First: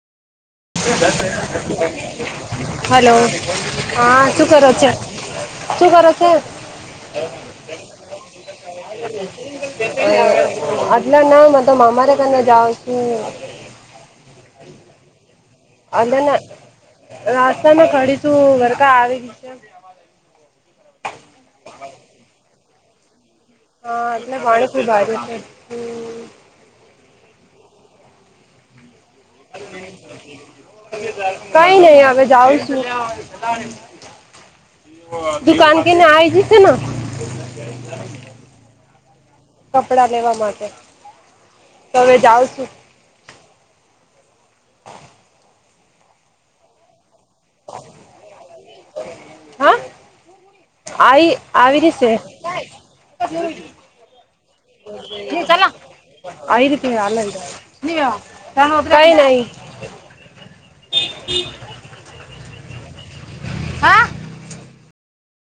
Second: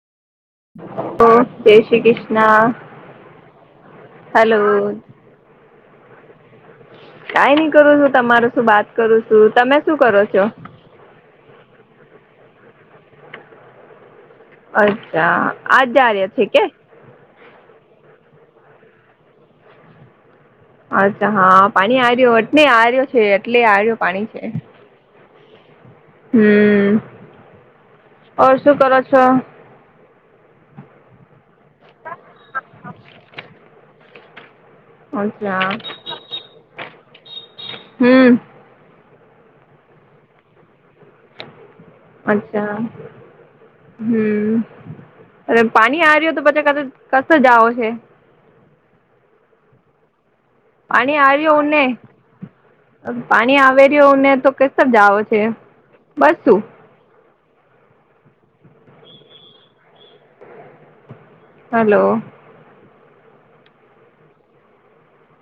જય શ્રી કૃષ્ણ હલો હા શું હલો કરો છો? શું કરે છે. કાઈ નઈ કરું છું તમાર શું બાત કરું છું તમે શું કરો છો. ના ના મા તો મામા ઘર જાઓ છું. અચ્છા. આજ જ અને આર્ય છે કે રાસ્તા માં ખડી તું ઘરકા આવી છે. અચ્છા હા પાણી આયું એટને આ્યો છે. એટલે આર્યો હા પાણી એટલે છે માણ કોઈ ભાર્યું છે. હમ ઓર શું કરો છો? [inaudible] કઈ નઈ હવે જાઉં છું. અચ્છા દુકાન કેને આ આવી જશે ના. હમ કપડા લેવા માટે. તો હવે જાઉં અચ્છા. છું હમ અરે પાણી આ્યું તો પછી ક કશે જાઓ છે. હા પાણી આવી આર્યો આવી ઉને રીશે. ચલો પાણી આવેર્યો ને તો કસ જાઓ છે બસ શું [unintelligible] [unintelligible] કઈ નઈ. હલો. હા